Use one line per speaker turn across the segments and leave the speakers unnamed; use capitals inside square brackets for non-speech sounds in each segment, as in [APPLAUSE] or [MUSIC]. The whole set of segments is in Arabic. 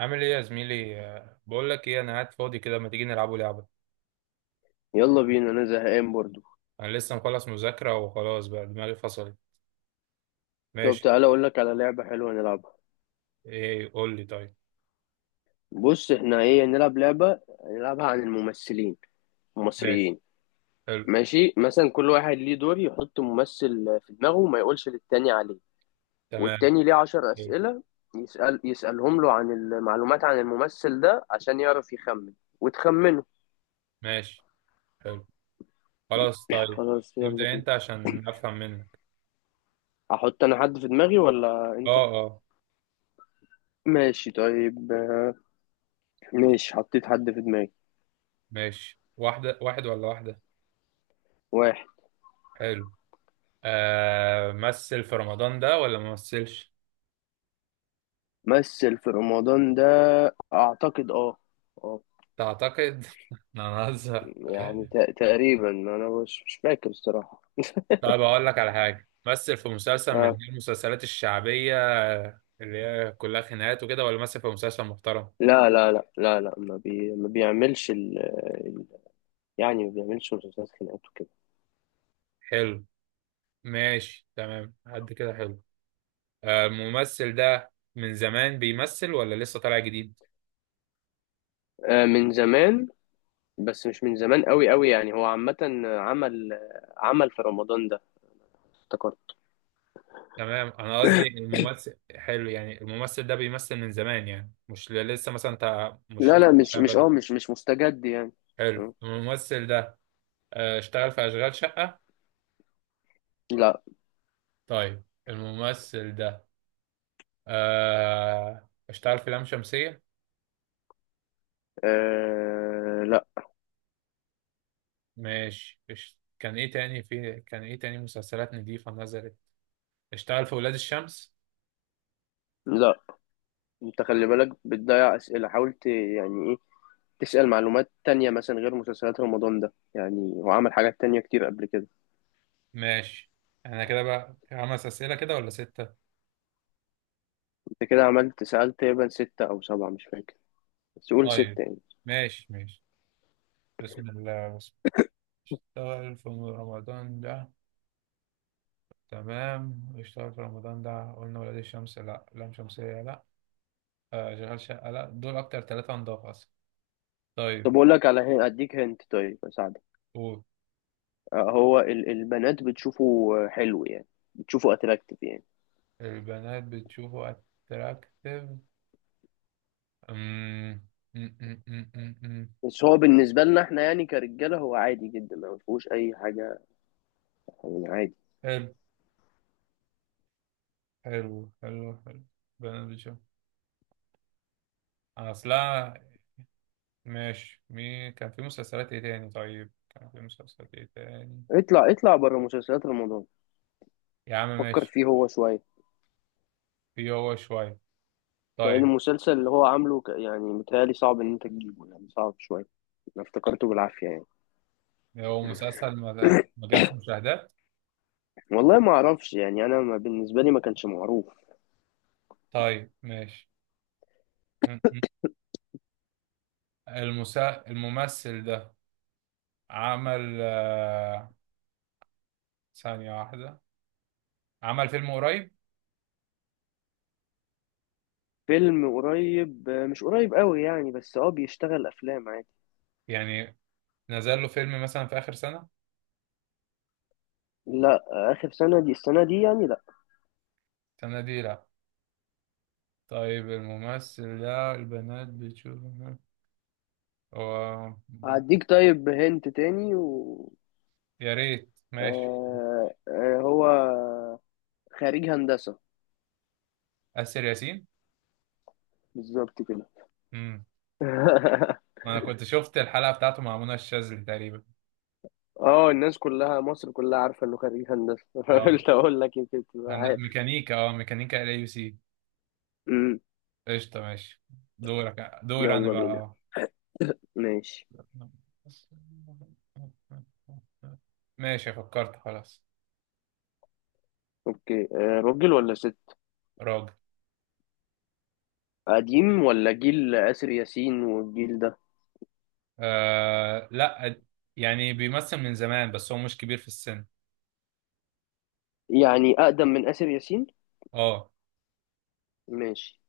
عامل ايه يا زميلي، بقول لك ايه، انا قاعد فاضي كده، ما تيجي نلعبوا لعبه؟
يلا بينا، انا زهقان برضو.
انا لسه مخلص مذاكره وخلاص بقى دماغي فصلت.
طب
ماشي.
تعالى اقول لك على لعبة حلوة نلعبها.
ايه قول لي؟ طيب
بص، احنا ايه، نلعب لعبة نلعبها عن الممثلين
ماشي
المصريين.
حلو.
ماشي، مثلا كل واحد ليه دور يحط ممثل في دماغه وما يقولش للتاني عليه.
تمام
والتاني ليه عشر
حلو.
أسئلة يسألهم له عن المعلومات عن الممثل ده عشان يعرف يخمن وتخمنه.
ماشي حلو. خلاص طيب.
خلاص، يلا
ابدا
بينا.
انت عشان افهم منك.
احط انا حد في دماغي ولا
اه
انت؟
اه،
ماشي طيب. ماشي، حطيت حد في دماغي.
ماشي. واحده، واحد ولا واحده؟
واحد.
حلو. مثل في رمضان ده ولا ما مثلش؟
مثل في رمضان ده، اعتقد. اه. اه.
تعتقد؟ [LAUGHS] انا هزهق.
يعني تقريبا انا مش فاكر الصراحه.
طيب اقول لك على حاجه، مثل في مسلسل من
آه.
اللي هي المسلسلات الشعبيه اللي هي كلها خناقات وكده، ولا مثل في مسلسل محترم؟
لا لا لا لا لا، ما بيعملش ال- يعني ما بيعملش مسلسلات خناقات وكده.
حلو. ماشي تمام قد كده حلو. الممثل ده من زمان بيمثل ولا لسه طالع جديد؟
آه، من زمان. بس مش من زمان قوي قوي، يعني هو عامه. عمل عمل في رمضان ده، افتكرت.
تمام، انا قصدي الممثل حلو، يعني الممثل ده بيمثل من زمان، يعني مش لسه، مثلا انت مش
لا
لسه
لا، مش
طالع
مش
بقاله.
اه مش مش مستجد يعني.
حلو
م.
الممثل ده. اشتغل في اشغال شقه؟
لا.
طيب الممثل ده اشتغل في لام شمسيه؟
آه، لا.
ماشي. كان ايه تاني في، كان ايه تاني مسلسلات نضيفة نزلت؟ اشتغل في ولاد الشمس؟
لا، انت خلي بالك بتضيع اسئله، حاولت يعني تسأل معلومات تانية مثلا غير مسلسلات رمضان ده، يعني هو عمل حاجات تانية كتير قبل كده.
ماشي. احنا كده بقى خمس اسئلة كده ولا ستة؟
انت كده عملت، سألت تقريبا 6 أو 7، مش فاكر، بس قول
طيب
6 يعني.
ماشي ماشي. بسم الله، بسم الله. اشتغل في رمضان ده. تمام اشتغل في رمضان ده، قلنا ولاد الشمس لا، لام شمسية لا، شغال شقة لا، دول اكتر ثلاثة نضاف اصلا. طيب
طب أقول لك على أديك هنت، طيب أساعدك.
قول.
هو البنات بتشوفه حلو يعني، بتشوفه أتراكتيف يعني.
البنات بتشوفه اتراكتيف؟ أمم، أمم، أمم، أمم، أمم.
بس هو بالنسبة لنا احنا يعني، كرجالة، هو عادي جدا، ما فيهوش أي حاجة، يعني عادي.
حلو. حلو حلو حلو، بنات بتشوف اصلا. ماشي مين كان في مسلسلات ايه تاني؟ طيب كان في مسلسلات ايه تاني؟
اطلع اطلع بره مسلسلات رمضان.
يا عم
فكر
ماشي.
فيه هو شوية.
في هو شوية.
لأن
طيب
المسلسل اللي هو عامله يعني متهيألي صعب إن أنت تجيبه، يعني صعب شوية. أنا افتكرته بالعافية يعني.
هو مسلسل ما جابش مشاهدات؟
والله ما اعرفش يعني، انا، ما بالنسبه لي، ما كانش معروف.
طيب ماشي. م- م. الممثل ده عمل، ثانية واحدة، عمل فيلم قريب؟
فيلم قريب. مش قريب قوي يعني، بس بيشتغل افلام عادي.
يعني نزل له فيلم مثلا في آخر سنة؟
لا. اخر سنه دي السنه دي يعني، لا.
السنة دي لا. طيب الممثل ده البنات بتشوفه هو؟
هديك طيب، هنت تاني، و
يا ريت ماشي.
هو خريج هندسه.
آسر ياسين.
بالظبط كده.
امم،
[LAUGHS]
انا كنت شفت الحلقة بتاعته مع منى الشاذلي تقريبا.
اه، الناس كلها، مصر كلها عارفه انه خريج هندسه. [LAUGHS]
اه
قلت اقول لك يمكن تبقى عارف.
ميكانيكا، اه ميكانيكا ال يو سي.
أمم،
قشطة ماشي. دورك، دور انا
يلا
بقى
بينا.
اه.
ماشي،
ماشي فكرت خلاص.
اوكي. راجل ولا ست؟
راجل.
قديم ولا جيل آسر ياسين والجيل ده؟
آه لا، يعني بيمثل من زمان بس هو مش كبير في السن.
يعني أقدم من آسر ياسين.
اه.
ماشي.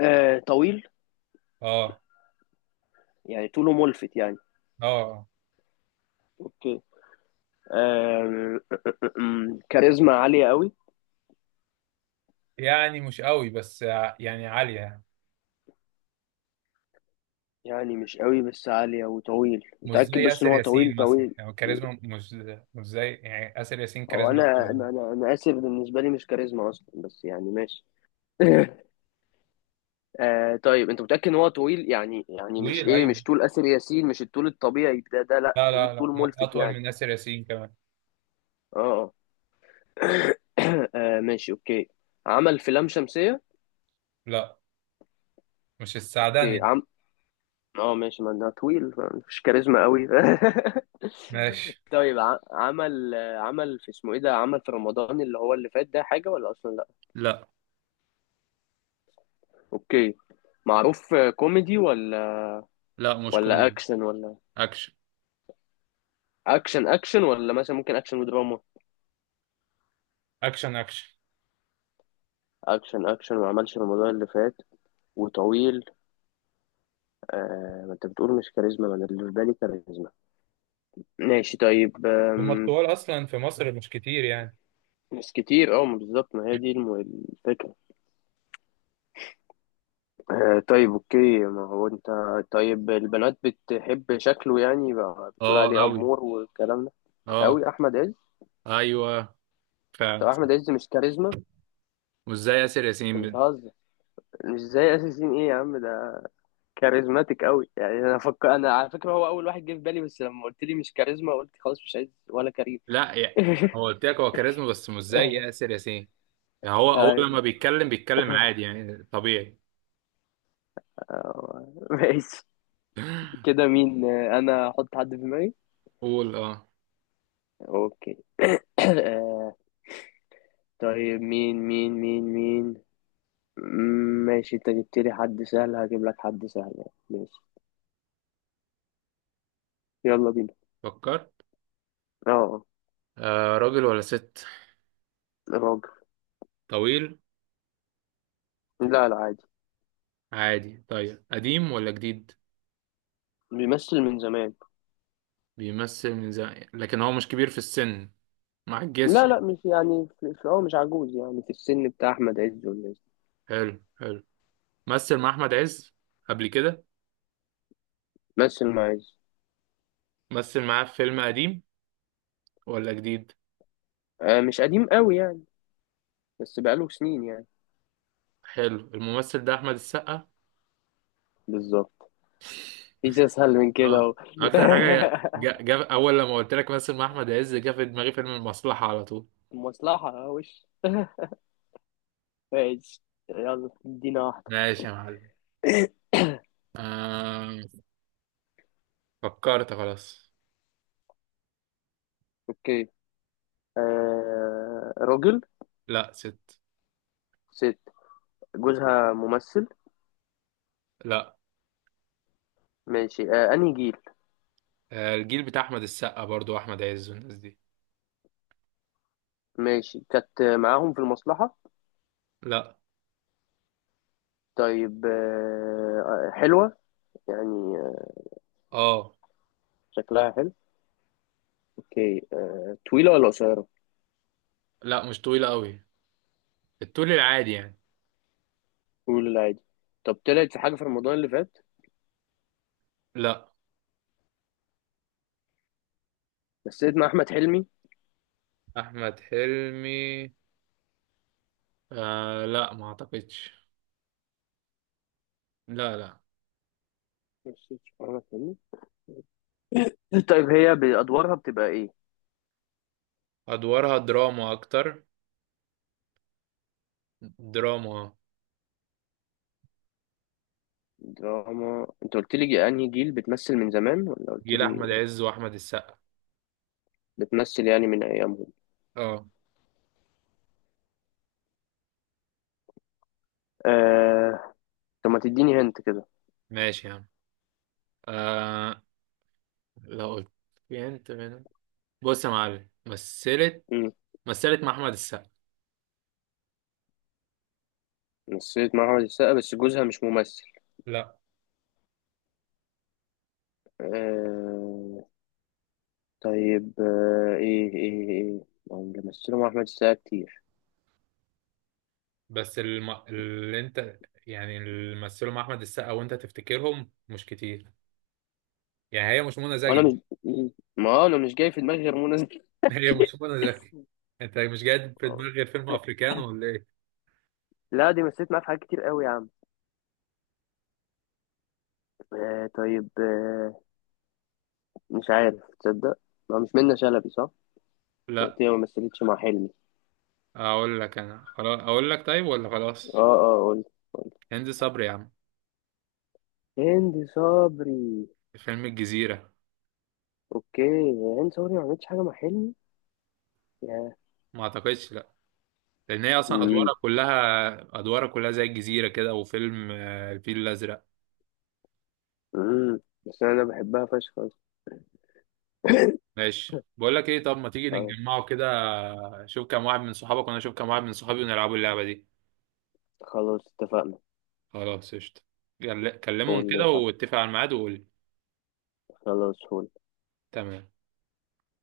آه، طويل،
اه.
يعني طوله ملفت يعني.
اه.
اوكي. آه [LAUGHS] كاريزما عالية قوي.
يعني مش قوي بس يعني عالية.
يعني مش قوي بس عالية، وطويل
مش زي
متأكد، بس ان
ياسر
هو طويل
ياسين مثلا،
طويل.
يعني كاريزما مش، مش زي يعني ياسر ياسين،
هو
كاريزما أكتر
انا
منه.
انا انا أنا آسر بالنسبة لي مش كاريزما اصلا، بس يعني ماشي. [LAUGHS] طيب انت متأكد ان هو طويل يعني مش
طويل
ايه،
ايوه.
مش طول آسر ياسين، مش الطول الطبيعي ده لا،
لا
طويل،
لا
طول
لا،
ملفت
اطول
يعني.
من ياسر ياسين كمان.
اه اه. [COUGHS] [CLEARS THROAT] ماشي اوكي. عمل في لام شمسية.
لا، مش السعداني
اوكي.
ده.
اه، ماشي، ما ده طويل، فمفيش كاريزما قوي. [LAUGHS]
ماشي.
طيب، عمل في اسمه ايه ده، عمل في رمضان اللي هو اللي فات ده حاجة ولا اصلا لا.
لا
اوكي. معروف كوميدي ولا؟
لا، مش
ولا
كوميدي.
اكشن ولا؟
اكشن.
اكشن اكشن، ولا مثلا ممكن اكشن ودراما؟
اكشن اكشن.
اكشن اكشن، ما عملش رمضان اللي فات. وطويل. آه، ما انت بتقول مش كاريزما، ما انا اللي في بالي كاريزما. ماشي طيب.
هما الطوال اصلا في مصر مش كتير يعني.
مش كتير، اه، ما بالظبط، ما هي دي الفكرة. طيب اوكي، ما هو انت، طيب البنات بتحب شكله يعني بقى، بتقول
اه
عليه
قوي.
امور والكلام ده؟
اه.
قوي، احمد عز.
ايوه
طب
فعلا
احمد
صح.
عز مش كاريزما؟
مش زي ياسر ياسين
انت بتهزر، مش زي اساسين، ايه يا عم ده كاريزماتيك قوي يعني. انا فكر، انا على فكره هو اول واحد جه في بالي، بس لما قلت لي مش كاريزما قلت خلاص مش عايز، ولا كريم.
لا يعني، هو
[LAUGHS]
قلت لك هو كاريزما بس مش زي ياسر ياسين، يعني هو هو لما
ايوه.
بيتكلم بيتكلم عادي يعني طبيعي.
ماشي.
[LAUGHS]
كده مين؟ انا احط حد في دماغي.
قول اه.
اوكي. [COUGHS] [CLEARS THROAT] آه، طيب مين مين مين مين. ماشي، انت جبت لي حد سهل، هجيب لك حد سهل يعني. ماشي، يلا بينا.
فكرت.
اه،
راجل ولا ست؟
راجل.
طويل؟
لا لا، عادي.
عادي؟ طيب قديم ولا جديد؟
بيمثل من زمان.
بيمثل من زمان لكن هو مش كبير في السن، ما عجزش
لا لا،
يعني.
مش يعني هو مش عجوز يعني، في السن بتاع احمد عز والناس دي.
حلو حلو. مثل مع أحمد عز قبل كده؟
مثل مع عز.
مثل معاه في فيلم قديم ولا جديد؟
آه، مش قديم قوي يعني، بس بقاله سنين يعني.
حلو، الممثل ده أحمد السقا.
بالظبط، مفيش اسهل من كده اهو.
اه، أكتر حاجة
[LAUGHS]
جا أول لما قلت لك مثل مع أحمد عز، جه في دماغي فيلم المصلحة على طول.
مصلحة، وش ماشي. يلا ادينا واحدة.
ماشي يا معلم. آه فكرت خلاص.
اوكي. راجل.
لا ست.
ست. جوزها ممثل.
لا.
ماشي. انهي جيل؟
الجيل بتاع احمد السقا برضو، احمد عز والناس دي.
ماشي، كانت معاهم في المصلحة.
لا.
طيب، حلوة يعني،
اه.
شكلها حلو. اوكي، طويلة ولا قصيرة؟
لا مش طويلة قوي، الطول العادي يعني.
طويلة لا، عادي. طب طلعت في حاجة في رمضان اللي فات؟
لا.
مثلت مع أحمد حلمي.
احمد حلمي؟ لا ما اعتقدش، لا لا.
مثلت مع أحمد حلمي. [LAUGHS] طيب هي بأدوارها بتبقى إيه؟
ادوارها دراما اكتر، دراما.
دراما. أنت قلت لي أنهي جيل بتمثل من زمان، ولا قلت
جيل
لي
احمد عز واحمد السقا.
بتمثل يعني من أيامهم؟
اه.
آه. طب ما تديني هنت كده.
ماشي يا عم. آه، لو قلت، في انت من، بص يا معلم مثلت.
مم.
مثلت مع احمد السقا.
مثلت مع أحمد السقا، بس جوزها مش ممثل.
لا.
آه. طيب، ايه ايه ايه، ما هم اللي مثلوا مع احمد السقا كتير،
بس اللي انت، يعني اللي مثلوا مع احمد السقا وانت تفتكرهم مش كتير، يعني هي مش منى
وانا
زكي؟
مش، ما هو انا مش جاي في دماغي غير منى زكي.
[LAUGHS] هي
[LAUGHS]
مش منى زكي. انت مش جاي في دماغك غير فيلم افريكانو ولا ايه؟
لا، دي مثلت معاه في حاجات كتير قوي يا عم. طيب، مش عارف تصدق، ما مش منة شلبي صح؟ أنت
لا.
قلت لي ما مثلتش مع حلمي.
اقول لك انا خلاص، اقول لك طيب ولا خلاص؟
اه اه، قلت.
هند صبري يا عم.
هند صبري.
فيلم الجزيرة.
اوكي. هند صبري ما عملتش حاجه مع حلمي يا...
ما اعتقدش لا، لان هي اصلا
امم
ادوارها كلها، ادوارها كلها زي الجزيرة كده وفيلم الفيل الازرق.
امم بس انا بحبها فشخ [LAUGHS] أصلاً.
ماشي بقول لك ايه، طب ما تيجي
آه،
نتجمعوا كده، شوف كام واحد من صحابك وانا اشوف كام واحد من صحابي ونلعبوا اللعبة دي.
خلاص اتفقنا.
خلاص قشطة. كلمهم
قول لي
كده
صح.
واتفق على الميعاد وقول لي.
خلاص قول.
تمام